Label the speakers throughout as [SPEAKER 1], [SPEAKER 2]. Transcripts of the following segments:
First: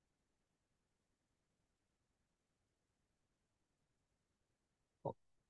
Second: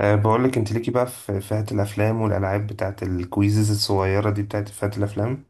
[SPEAKER 1] بقول لك انت ليكي بقى في فئة الافلام والالعاب بتاعت الكويزز الصغيرة دي بتاعت فئة الافلام.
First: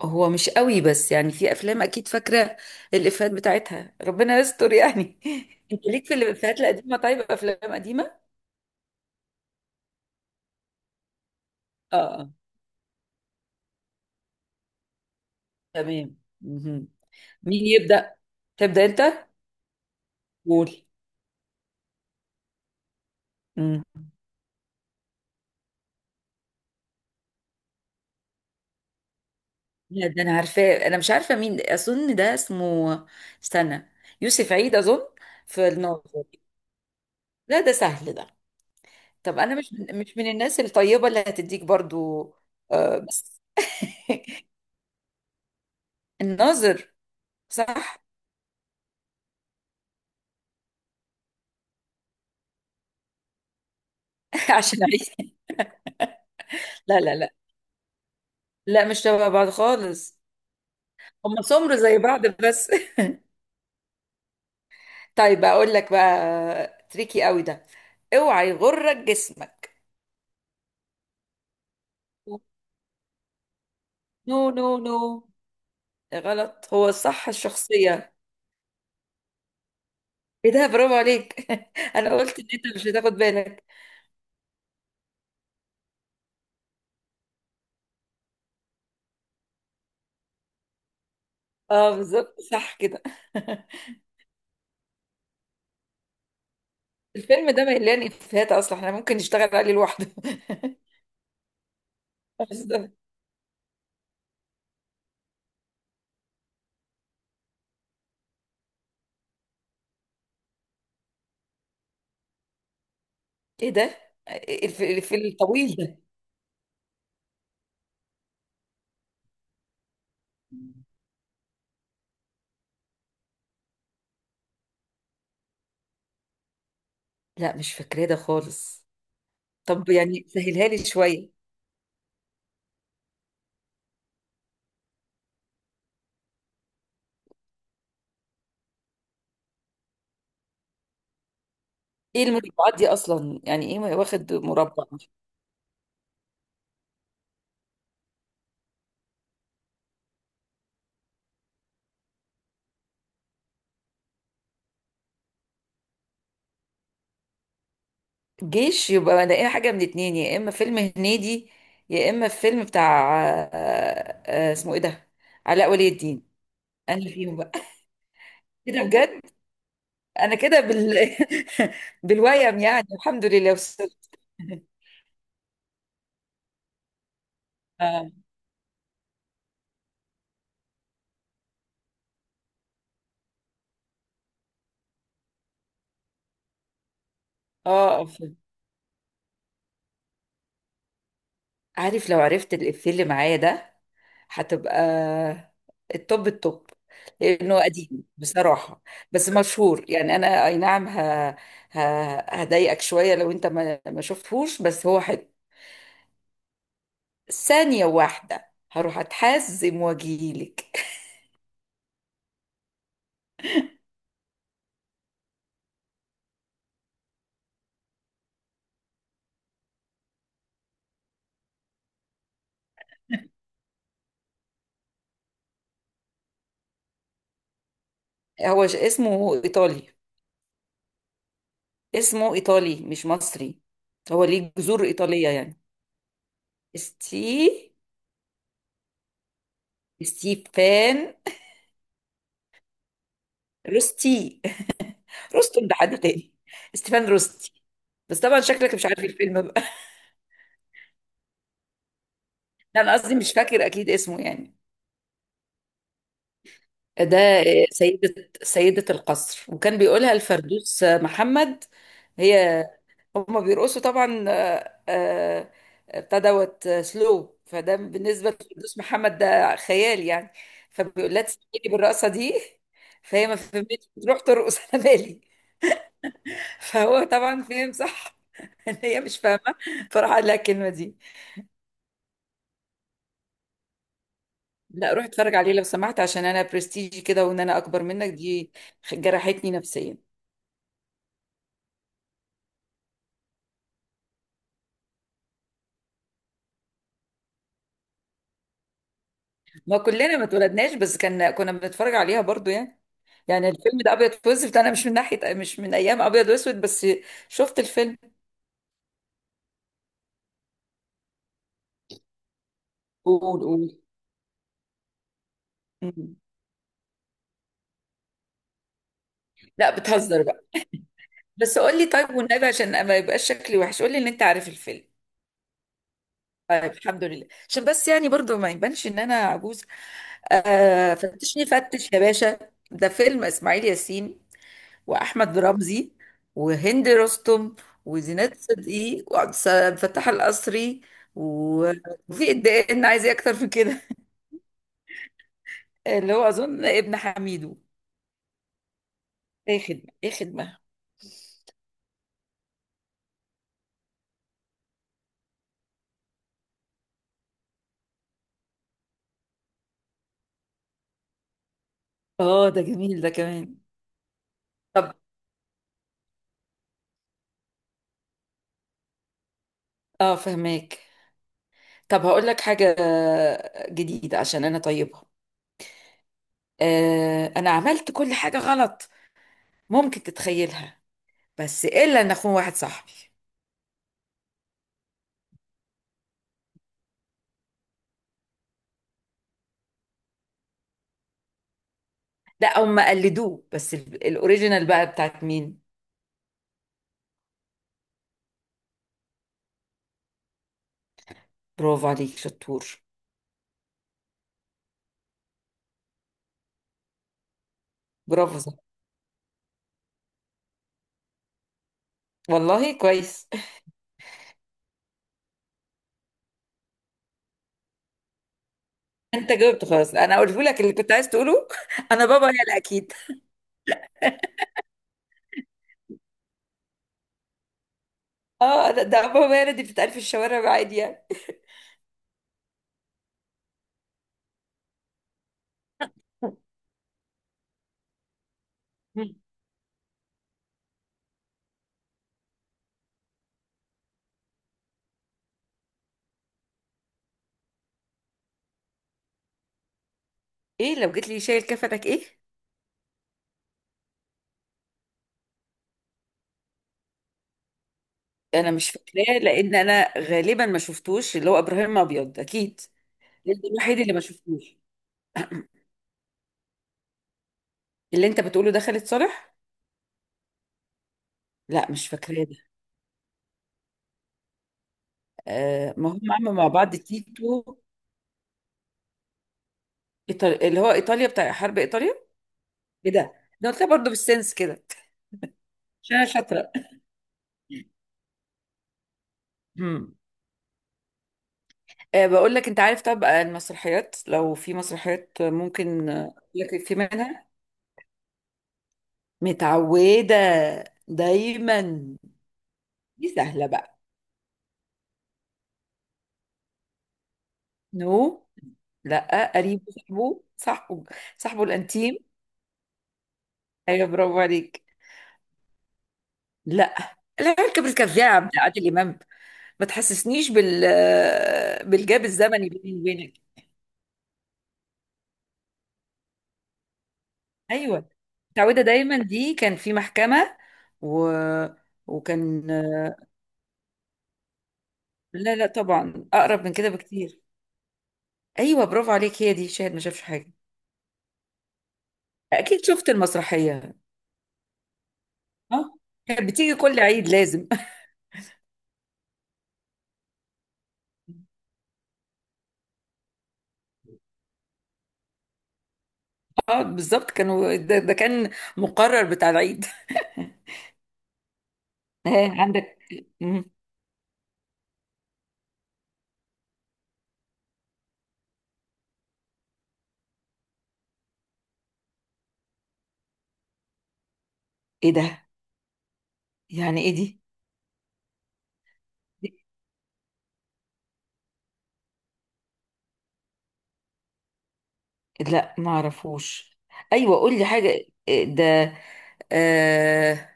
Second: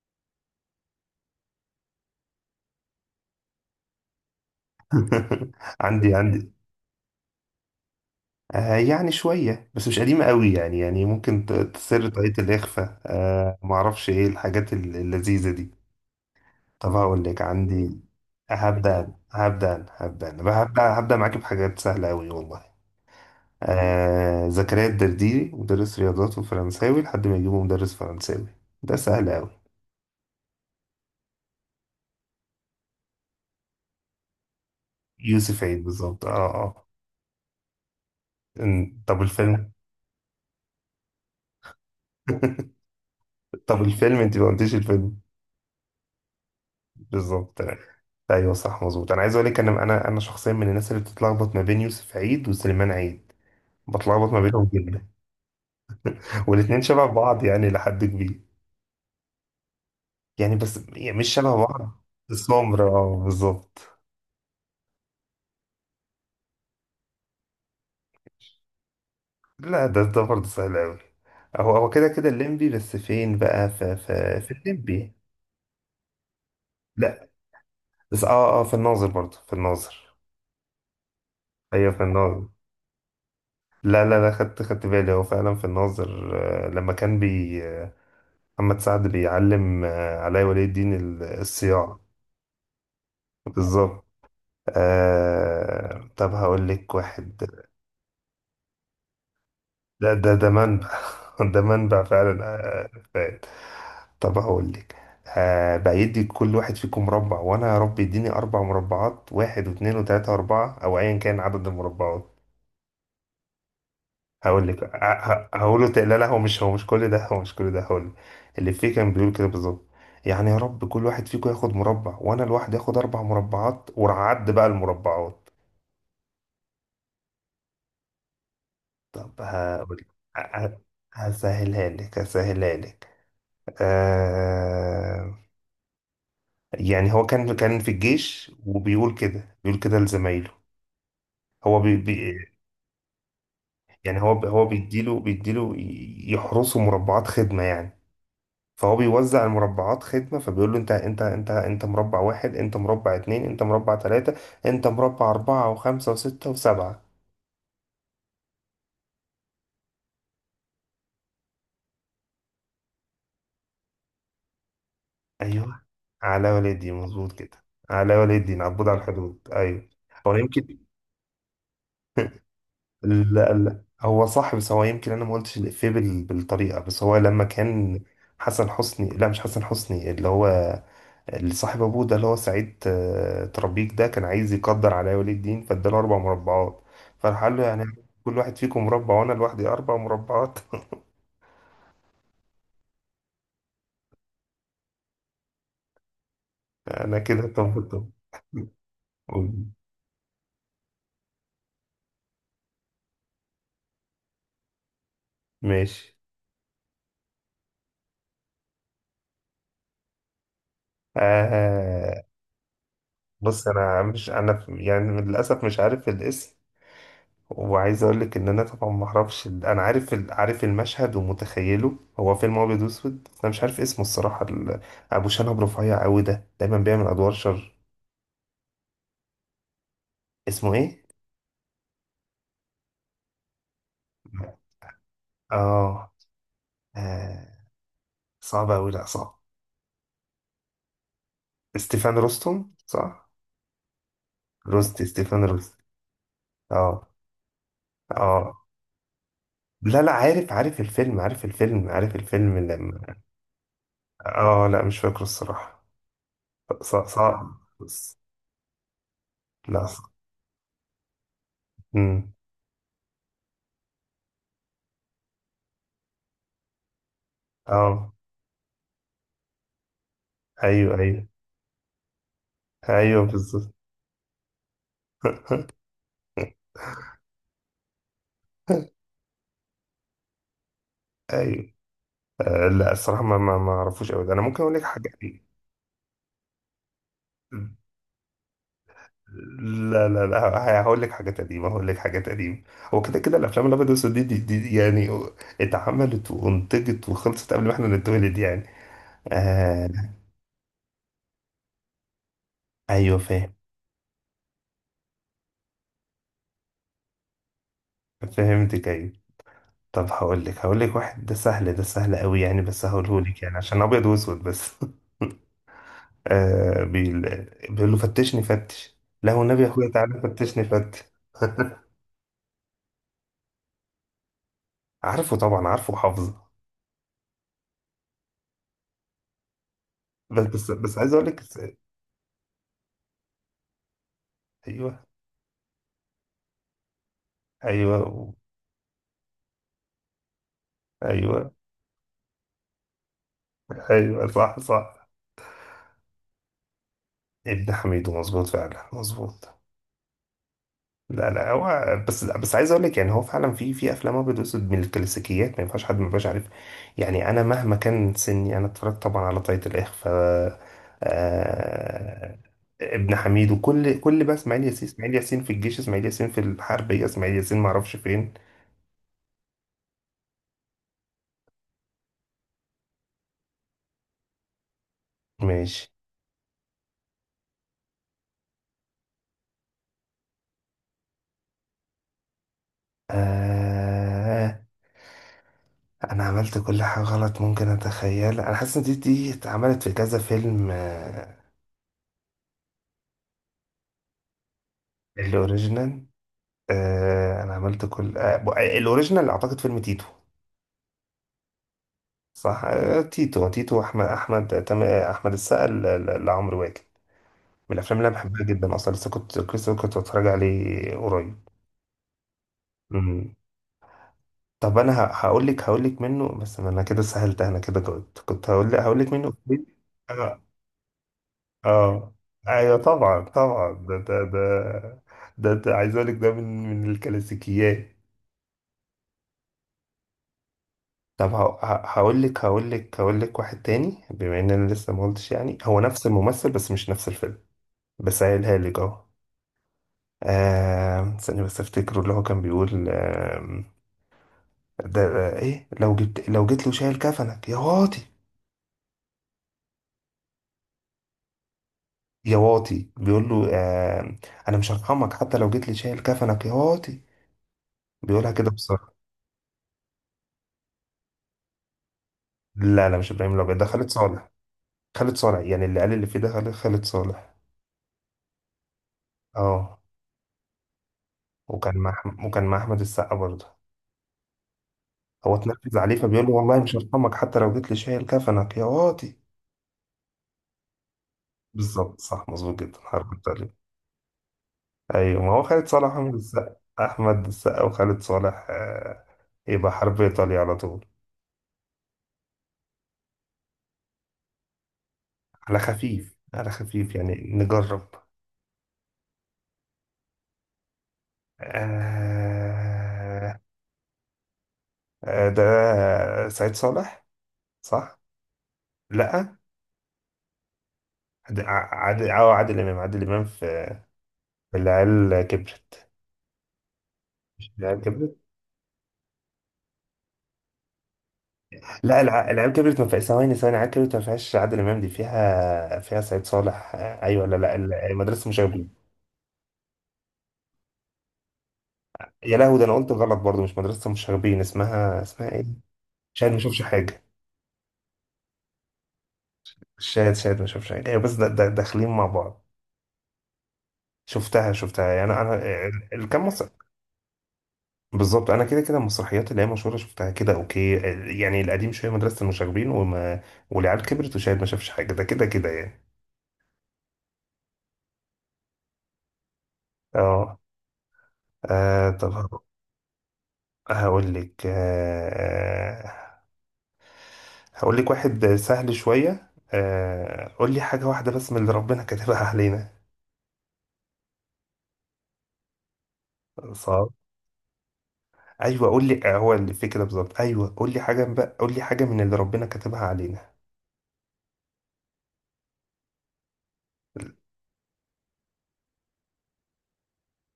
[SPEAKER 2] هو مش قوي، بس يعني في افلام اكيد فاكره الافيهات بتاعتها. ربنا يستر يعني انت ليك
[SPEAKER 1] عندي
[SPEAKER 2] في
[SPEAKER 1] عندي
[SPEAKER 2] الافيهات القديمه؟ طيب افلام قديمه.
[SPEAKER 1] يعني شوية بس مش قديمة قوي يعني ممكن
[SPEAKER 2] اه
[SPEAKER 1] تسر طاقية
[SPEAKER 2] اه.
[SPEAKER 1] الإخفاء. معرفش ايه الحاجات اللذيذة دي.
[SPEAKER 2] تمام مهم.
[SPEAKER 1] طب هقول لك،
[SPEAKER 2] مين
[SPEAKER 1] عندي.
[SPEAKER 2] يبدا؟ تبدا
[SPEAKER 1] هبدأ
[SPEAKER 2] انت.
[SPEAKER 1] أنا، هبدأ أنا، هبدأ أنا. هبدأ
[SPEAKER 2] قول.
[SPEAKER 1] هبدأ معاكي بحاجات سهلة قوي والله.
[SPEAKER 2] مم.
[SPEAKER 1] زكريا الدرديري مدرس رياضات وفرنساوي لحد ما يجيبه مدرس فرنساوي. ده سهل قوي.
[SPEAKER 2] لا ده انا عارفاه. انا مش عارفه مين، اظن ده اسمه، استنى، يوسف عيد اظن.
[SPEAKER 1] يوسف
[SPEAKER 2] في
[SPEAKER 1] عيد بالظبط،
[SPEAKER 2] الناظر.
[SPEAKER 1] اه اه.
[SPEAKER 2] لا ده سهل ده.
[SPEAKER 1] طب
[SPEAKER 2] طب انا
[SPEAKER 1] الفيلم.
[SPEAKER 2] مش من الناس الطيبه اللي هتديك برضو. آه بس.
[SPEAKER 1] طب الفيلم، انت ما قلتيش الفيلم؟
[SPEAKER 2] الناظر.
[SPEAKER 1] بالظبط.
[SPEAKER 2] صح.
[SPEAKER 1] ايوه صح مظبوط، انا عايز اقول لك انا شخصيا من الناس اللي بتتلخبط ما بين يوسف عيد وسليمان عيد. بتلخبط ما بينهم
[SPEAKER 2] عشان
[SPEAKER 1] جدا.
[SPEAKER 2] عيد.
[SPEAKER 1] والاثنين
[SPEAKER 2] لا
[SPEAKER 1] شبه
[SPEAKER 2] لا لا
[SPEAKER 1] بعض يعني لحد كبير.
[SPEAKER 2] لا، مش شبه بعض خالص.
[SPEAKER 1] يعني بس يعني مش
[SPEAKER 2] هم
[SPEAKER 1] شبه
[SPEAKER 2] سمر زي
[SPEAKER 1] بعض،
[SPEAKER 2] بعض بس.
[SPEAKER 1] السمر اه بالظبط.
[SPEAKER 2] طيب اقول لك بقى تريكي قوي ده. اوعى يغرك جسمك.
[SPEAKER 1] لا، ده برضه سهل قوي. هو كده كده الليمبي، بس فين بقى؟ في
[SPEAKER 2] نو
[SPEAKER 1] في في
[SPEAKER 2] نو نو.
[SPEAKER 1] الليمبي.
[SPEAKER 2] غلط، هو
[SPEAKER 1] لا
[SPEAKER 2] صح الشخصية.
[SPEAKER 1] بس اه اه، في الناظر برضه، في الناظر.
[SPEAKER 2] ايه ده؟ برافو عليك
[SPEAKER 1] ايوه في
[SPEAKER 2] انا قلت ان
[SPEAKER 1] الناظر.
[SPEAKER 2] انت مش هتاخد بالك.
[SPEAKER 1] لا لا لا، خدت بالي، هو فعلا في الناظر. لما كان بي آه، محمد سعد بيعلم، علاء ولي الدين
[SPEAKER 2] اه
[SPEAKER 1] الصياعة.
[SPEAKER 2] بالظبط، صح كده
[SPEAKER 1] بالظبط. طب هقول لك واحد.
[SPEAKER 2] الفيلم ده مليان افيهات اصلا، احنا ممكن نشتغل عليه لوحده
[SPEAKER 1] ده منبع. ده منبع فعلا.
[SPEAKER 2] بالظبط.
[SPEAKER 1] فات. طب هقول لك. بيدي كل واحد فيكم مربع، وانا يا رب يديني اربع مربعات، واحد واثنين وثلاثة واربعة، او ايا كان عدد المربعات.
[SPEAKER 2] ايه ده؟
[SPEAKER 1] هقول لك
[SPEAKER 2] الفيلم الطويل
[SPEAKER 1] هقول له،
[SPEAKER 2] ده؟
[SPEAKER 1] لا لا، هو مش كل ده، هقول لك اللي فيه كان بيقول كده بالظبط. يعني يا رب كل واحد فيكم ياخد مربع، وانا لوحدي اخد اربع مربعات، وعد بقى المربعات.
[SPEAKER 2] لا مش فاكراه ده خالص.
[SPEAKER 1] طب
[SPEAKER 2] طب
[SPEAKER 1] هقول لك.
[SPEAKER 2] يعني
[SPEAKER 1] ه-
[SPEAKER 2] سهلها
[SPEAKER 1] ه-
[SPEAKER 2] لي شوية.
[SPEAKER 1] هسهلها لك. آه يعني هو كان في الجيش، وبيقول كده، بيقول كده لزمايله. هو بي
[SPEAKER 2] ايه
[SPEAKER 1] بي
[SPEAKER 2] المربعات دي اصلا؟ يعني ايه
[SPEAKER 1] يعني
[SPEAKER 2] واخد
[SPEAKER 1] هو هو
[SPEAKER 2] مربع؟
[SPEAKER 1] بيديله يحرسه مربعات خدمة يعني. فهو بيوزع المربعات خدمة، فبيقول له انت مربع واحد، انت مربع اتنين، انت مربع تلاتة، انت مربع اربعة، وخمسة وستة وسبعة.
[SPEAKER 2] جيش، يبقى الاقيها حاجه من اتنين، يا اما فيلم هنيدي، يا اما فيلم بتاع اسمه ايه ده، علاء
[SPEAKER 1] ايوه،
[SPEAKER 2] ولي الدين.
[SPEAKER 1] على والدي،
[SPEAKER 2] انا
[SPEAKER 1] مظبوط
[SPEAKER 2] فيهم بقى
[SPEAKER 1] كده. على والدي،
[SPEAKER 2] كده
[SPEAKER 1] عبود على
[SPEAKER 2] بجد.
[SPEAKER 1] الحدود، ايوه. هو
[SPEAKER 2] انا كده
[SPEAKER 1] يمكن.
[SPEAKER 2] بال بالويم، يعني الحمد
[SPEAKER 1] لا
[SPEAKER 2] لله
[SPEAKER 1] لا،
[SPEAKER 2] وصلت.
[SPEAKER 1] هو صح، بس هو يمكن انا ما قلتش الافيه بالطريقة، بس هو لما كان
[SPEAKER 2] اه.
[SPEAKER 1] حسن حسني، لا مش حسن حسني، اللي هو اللي صاحب ابوه، ده اللي هو سعيد ترابيك. ده كان عايز يقدر على ولي الدين، فاداله اربع مربعات، فراح قال له يعني
[SPEAKER 2] فيلم.
[SPEAKER 1] كل واحد فيكم مربع، وانا لوحدي اربع مربعات.
[SPEAKER 2] عارف لو عرفت الافيه اللي معايا ده، هتبقى التوب التوب.
[SPEAKER 1] انا كده،
[SPEAKER 2] لانه
[SPEAKER 1] طب
[SPEAKER 2] قديم
[SPEAKER 1] طب
[SPEAKER 2] بصراحه، بس مشهور يعني. انا اي نعم، ه... هضايقك شويه لو انت ما شفتهوش، بس هو حلو.
[SPEAKER 1] ماشي.
[SPEAKER 2] ثانيه واحده هروح اتحزم واجيلك.
[SPEAKER 1] آه بص، انا يعني للاسف مش عارف الاسم. وعايز اقول لك ان انا طبعا ما اعرفش انا عارف عارف المشهد ومتخيله. هو فيلم ابيض واسود، بس انا مش عارف اسمه الصراحه. ابو شنب رفيع قوي ده دايما بيعمل ادوار شر.
[SPEAKER 2] هو اسمه ايطالي.
[SPEAKER 1] اسمه ايه؟
[SPEAKER 2] اسمه ايطالي مش مصري. هو ليه جذور ايطاليه يعني.
[SPEAKER 1] اه
[SPEAKER 2] استي،
[SPEAKER 1] آه صعب أوي. لأ صعب.
[SPEAKER 2] ستيفان
[SPEAKER 1] ستيفان روستوم صح؟
[SPEAKER 2] روستي.
[SPEAKER 1] روستي. ستيفان
[SPEAKER 2] روستون ده
[SPEAKER 1] روستي.
[SPEAKER 2] حد تاني. ستيفان
[SPEAKER 1] اه
[SPEAKER 2] روستي. بس طبعا
[SPEAKER 1] اه.
[SPEAKER 2] شكلك مش عارف الفيلم.
[SPEAKER 1] لا لا، عارف الفيلم
[SPEAKER 2] لا انا قصدي
[SPEAKER 1] لما.
[SPEAKER 2] مش فاكر اكيد اسمه يعني.
[SPEAKER 1] اه لا مش فاكره الصراحة، صعب
[SPEAKER 2] ده
[SPEAKER 1] صعب بس.
[SPEAKER 2] سيدة القصر، وكان
[SPEAKER 1] لا صعب.
[SPEAKER 2] بيقولها الفردوس محمد.
[SPEAKER 1] أمم،
[SPEAKER 2] هي، هما بيرقصوا طبعا، ابتدوت سلو، فده
[SPEAKER 1] اه
[SPEAKER 2] بالنسبة لفردوس محمد ده خيال يعني.
[SPEAKER 1] ايوه
[SPEAKER 2] فبيقول لها
[SPEAKER 1] ايوه
[SPEAKER 2] تسمعيني بالرقصة دي.
[SPEAKER 1] ايوه
[SPEAKER 2] فهي ما
[SPEAKER 1] بالظبط.
[SPEAKER 2] فهمتش، تروح ترقص على بالي. فهو طبعا فهم صح ان هي مش فاهمة. فراح قال لها الكلمة دي.
[SPEAKER 1] ايوه لا الصراحة، ما اعرفوش أوي ده. انا ممكن اقول لك
[SPEAKER 2] لا روح
[SPEAKER 1] حاجة.
[SPEAKER 2] اتفرج عليه لو سمحت، عشان انا برستيجي كده، وان انا اكبر منك دي جرحتني نفسيا.
[SPEAKER 1] لا لا لا، هقول لك حاجات قديمة، هو كده كده الأفلام الأبيض والأسود دي يعني اتعملت وانتجت وخلصت قبل ما احنا نتولد يعني.
[SPEAKER 2] ما
[SPEAKER 1] آه
[SPEAKER 2] كلنا ما اتولدناش، بس كان كنا بنتفرج عليها برضو يعني.
[SPEAKER 1] أيوه
[SPEAKER 2] يعني
[SPEAKER 1] فاهم.
[SPEAKER 2] الفيلم ده ابيض واسود، انا مش من ناحيه مش من ايام ابيض واسود بس. شفت الفيلم.
[SPEAKER 1] فهمتك أيوه. طب هقول لك واحد، ده سهل قوي يعني، بس
[SPEAKER 2] قول
[SPEAKER 1] هقوله لك يعني
[SPEAKER 2] قول.
[SPEAKER 1] عشان أبيض وأسود بس.
[SPEAKER 2] مم.
[SPEAKER 1] آه بيقول بيقول له فتشني فتش، لا والنبي يا
[SPEAKER 2] لا
[SPEAKER 1] أخويا تعالى
[SPEAKER 2] بتهزر بقى.
[SPEAKER 1] فتشني فتش.
[SPEAKER 2] بس قول لي طيب والنبي، عشان ما يبقاش شكلي وحش، قول لي ان انت عارف الفيلم.
[SPEAKER 1] عارفه طبعا، عارفه وحافظه.
[SPEAKER 2] طيب الحمد لله، عشان بس يعني برضو ما يبانش ان انا عجوز.
[SPEAKER 1] بس بس بس عايز أقول لك.
[SPEAKER 2] فتشني فتش يا باشا. ده فيلم اسماعيل ياسين،
[SPEAKER 1] أيوه
[SPEAKER 2] واحمد رمزي، وهند رستم،
[SPEAKER 1] أيوه
[SPEAKER 2] وزينات صدقي، وعبد فتاح القصري،
[SPEAKER 1] أيوه.
[SPEAKER 2] و- وفي الدقن، عايز ايه اكتر من كده؟
[SPEAKER 1] ايوه صح صح.
[SPEAKER 2] اللي هو اظن ابن حميدو.
[SPEAKER 1] ابن حميدو، مظبوط فعلا مظبوط.
[SPEAKER 2] ايه خدمه ايه خدمه.
[SPEAKER 1] لا لا هو بس، لا بس عايز اقول لك، يعني هو فعلا في افلام ابيض واسود من الكلاسيكيات، ما ينفعش حد ما يبقاش عارف. يعني انا مهما كان سني، انا اتفرجت طبعا على طاقية الاخفاء. آه
[SPEAKER 2] اه ده جميل ده
[SPEAKER 1] ابن حميد،
[SPEAKER 2] كمان.
[SPEAKER 1] وكل كل بقى اسماعيل ياسين،
[SPEAKER 2] طب.
[SPEAKER 1] اسماعيل ياسين في الجيش، اسماعيل ياسين في الحربيه، اسماعيل ياسين ما اعرفش فين.
[SPEAKER 2] اه فهماك. طب هقول لك حاجه جديده عشان انا طيبها.
[SPEAKER 1] ماشي.
[SPEAKER 2] انا عملت كل حاجه غلط ممكن تتخيلها، بس الا ان اخون واحد صاحبي.
[SPEAKER 1] آه انا عملت كل حاجه غلط ممكن اتخيل. انا حاسس ان دي اتعملت في كذا فيلم.
[SPEAKER 2] لا هم قلدوه، بس الاوريجينال بقى بتاعت مين؟
[SPEAKER 1] الاوريجينال. انا عملت كل الاوريجينال اعتقد فيلم تيتو.
[SPEAKER 2] برافو عليك،
[SPEAKER 1] صح
[SPEAKER 2] شطور.
[SPEAKER 1] تيتو. احمد السقا لعمرو واكد. من الافلام اللي انا
[SPEAKER 2] برافو
[SPEAKER 1] بحبها
[SPEAKER 2] صح.
[SPEAKER 1] جدا اصلا، لسه كنت بتفرج عليه قريب.
[SPEAKER 2] والله كويس.
[SPEAKER 1] مم. طب انا هقول لك منه، بس انا كده سهلت، انا كده جاوبت. كنت هقول لك منه
[SPEAKER 2] انت
[SPEAKER 1] إفيه.
[SPEAKER 2] جاوبت خلاص، انا قلت
[SPEAKER 1] اه
[SPEAKER 2] لك اللي كنت عايز تقوله. انا
[SPEAKER 1] اه.
[SPEAKER 2] بابا يلا
[SPEAKER 1] ايوه
[SPEAKER 2] اكيد.
[SPEAKER 1] طبعا طبعا، ده ده عايز اقول لك ده من الكلاسيكيات.
[SPEAKER 2] اه ده بابا يلا، دي بتتقال في الشوارع عادي يعني.
[SPEAKER 1] طب هقول لك واحد تاني، بما ان انا لسه ما قلتش، يعني هو نفس الممثل بس مش نفس الفيلم، بس قايلها لك اهو. استني بس افتكره، اللي هو كان بيقول ده ايه، لو جيت له شايل كفنك يا واطي.
[SPEAKER 2] ايه لو جيت لي شايل كفتك ايه؟
[SPEAKER 1] يا واطي، بيقول له انا مش هرحمك حتى لو جيت لي شايل كفنك يا واطي، بيقولها كده
[SPEAKER 2] انا مش
[SPEAKER 1] بسرعه.
[SPEAKER 2] فاكراه، لان انا غالبا ما شفتوش. اللي هو ابراهيم ابيض اكيد،
[SPEAKER 1] لا لا مش
[SPEAKER 2] ده
[SPEAKER 1] ابراهيم الابيض، ده
[SPEAKER 2] الوحيد
[SPEAKER 1] خالد
[SPEAKER 2] اللي ما
[SPEAKER 1] صالح.
[SPEAKER 2] شفتوش.
[SPEAKER 1] خالد صالح يعني، اللي قال اللي فيه ده خالد صالح.
[SPEAKER 2] اللي انت بتقوله ده خالد صالح.
[SPEAKER 1] اه.
[SPEAKER 2] لا مش فاكراه ده.
[SPEAKER 1] وكان مع احمد السقا برضه. هو اتنرفز
[SPEAKER 2] ما
[SPEAKER 1] عليه،
[SPEAKER 2] هم
[SPEAKER 1] فبيقول له
[SPEAKER 2] عملوا مع
[SPEAKER 1] والله مش
[SPEAKER 2] بعض
[SPEAKER 1] هرحمك حتى
[SPEAKER 2] تيتو
[SPEAKER 1] لو جيت لي شايل كفنك يا واطي.
[SPEAKER 2] إيطالي، اللي هو ايطاليا بتاع حرب ايطاليا.
[SPEAKER 1] بالظبط صح، مظبوط جدا،
[SPEAKER 2] ايه ده،
[SPEAKER 1] حركت
[SPEAKER 2] ده
[SPEAKER 1] عليه.
[SPEAKER 2] قلتها برضه بالسنس كده.
[SPEAKER 1] ايوه، ما هو خالد صالح،
[SPEAKER 2] عشان انا
[SPEAKER 1] احمد
[SPEAKER 2] شاطره.
[SPEAKER 1] السقا. احمد السقا وخالد صالح يبقى حرب ايطاليا على طول.
[SPEAKER 2] بقول لك، انت عارف طبعا المسرحيات. لو في مسرحيات
[SPEAKER 1] على
[SPEAKER 2] ممكن
[SPEAKER 1] خفيف على
[SPEAKER 2] لك في
[SPEAKER 1] خفيف يعني،
[SPEAKER 2] منها.
[SPEAKER 1] نجرب.
[SPEAKER 2] متعودة دايما. دي
[SPEAKER 1] آه
[SPEAKER 2] سهلة بقى.
[SPEAKER 1] ده سعيد صالح، صح.
[SPEAKER 2] نو. لا
[SPEAKER 1] لا،
[SPEAKER 2] قريب، صاحبه صاحبه، صاحبه
[SPEAKER 1] عادل
[SPEAKER 2] الانتيم.
[SPEAKER 1] عادل اه عادل امام في
[SPEAKER 2] ايوه برافو
[SPEAKER 1] في
[SPEAKER 2] عليك.
[SPEAKER 1] العيال كبرت.
[SPEAKER 2] لا،
[SPEAKER 1] مش
[SPEAKER 2] العركة
[SPEAKER 1] العيال كبرت.
[SPEAKER 2] بالكذاب بتاع عادل امام. ما تحسسنيش
[SPEAKER 1] لا،
[SPEAKER 2] بالجاب الزمني
[SPEAKER 1] العيال
[SPEAKER 2] بيني
[SPEAKER 1] كبرت ما فيهاش.
[SPEAKER 2] وبينك.
[SPEAKER 1] ثواني ثواني، العيال كبرت ما فيهاش عادل امام، دي فيها سعيد صالح. ايوه لا لا
[SPEAKER 2] ايوه
[SPEAKER 1] مدرسه
[SPEAKER 2] متعودة
[SPEAKER 1] المشاغبين.
[SPEAKER 2] دايما، دي كان في محكمة، و...
[SPEAKER 1] يا
[SPEAKER 2] وكان.
[SPEAKER 1] لهوي، ده انا قلت غلط برضو، مش مدرسه المشاغبين، اسمها
[SPEAKER 2] لا
[SPEAKER 1] ايه؟
[SPEAKER 2] لا، طبعا
[SPEAKER 1] شاهد ما
[SPEAKER 2] اقرب من
[SPEAKER 1] شافش
[SPEAKER 2] كده
[SPEAKER 1] حاجه.
[SPEAKER 2] بكتير. ايوه برافو عليك، هي دي شاهد ما شافش
[SPEAKER 1] شاهد
[SPEAKER 2] حاجه.
[SPEAKER 1] شاهد ما شافش حاجه، ايوه بس ده داخلين مع بعض.
[SPEAKER 2] اكيد شفت المسرحيه.
[SPEAKER 1] شفتها يعني انا
[SPEAKER 2] اه. كانت
[SPEAKER 1] كام مصر.
[SPEAKER 2] بتيجي كل عيد لازم
[SPEAKER 1] بالظبط، انا كده كده المسرحيات اللي هي مشهوره شفتها كده، اوكي يعني القديم شويه، مدرسه المشاغبين والعيال كبرت وشاهد ما شافش حاجه، ده كده كده يعني.
[SPEAKER 2] اه بالظبط، كانوا ده كان مقرر بتاع العيد.
[SPEAKER 1] اه
[SPEAKER 2] ها
[SPEAKER 1] طب
[SPEAKER 2] عندك. مم.
[SPEAKER 1] هقول لك. هقول لك واحد سهل شوية. قول لي حاجة واحدة بس من اللي ربنا كاتبها علينا.
[SPEAKER 2] ايه ده؟ يعني
[SPEAKER 1] صعب.
[SPEAKER 2] ايه دي؟
[SPEAKER 1] ايوه قول لي، هو اللي في كده بالظبط. ايوه قول لي حاجة بقى، قول لي حاجة من اللي ربنا كاتبها علينا.
[SPEAKER 2] لا ما اعرفوش. ايوه قول لي حاجه. إيه ده؟ آه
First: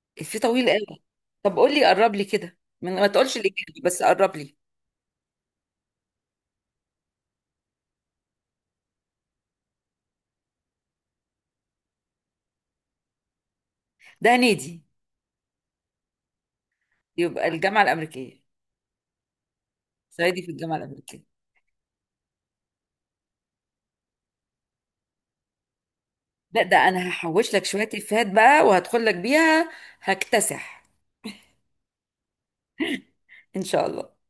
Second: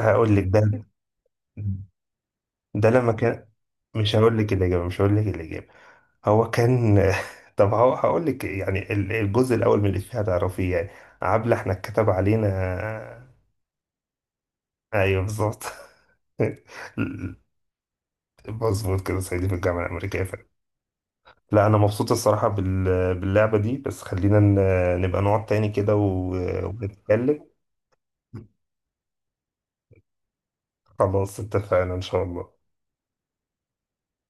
[SPEAKER 1] هقول
[SPEAKER 2] في
[SPEAKER 1] لك
[SPEAKER 2] طويل قوي. طب قول لي، قرب لي كده،
[SPEAKER 1] ده
[SPEAKER 2] ما
[SPEAKER 1] لما
[SPEAKER 2] تقولش
[SPEAKER 1] كان،
[SPEAKER 2] الاجابه بس
[SPEAKER 1] مش
[SPEAKER 2] قرب
[SPEAKER 1] هقول لك
[SPEAKER 2] لي.
[SPEAKER 1] الإجابة، هو كان. طب هو هقول لك يعني الجزء الأول من الإفيه هتعرفيه يعني. عبلة احنا اتكتب علينا
[SPEAKER 2] ده نادي.
[SPEAKER 1] ايوه بالظبط.
[SPEAKER 2] يبقى الجامعه الامريكيه.
[SPEAKER 1] مظبوط كده، صعيدي في الجامعة الأمريكية.
[SPEAKER 2] صعيدي في الجامعه الامريكيه.
[SPEAKER 1] لا، انا مبسوط الصراحه باللعبه دي، بس خلينا نبقى نقعد تاني كده
[SPEAKER 2] لا ده انا
[SPEAKER 1] ونتكلم.
[SPEAKER 2] هحوش لك شوية افيهات بقى وهدخل لك بيها. هكتسح.
[SPEAKER 1] خلاص اتفقنا ان شاء الله.
[SPEAKER 2] ان شاء الله.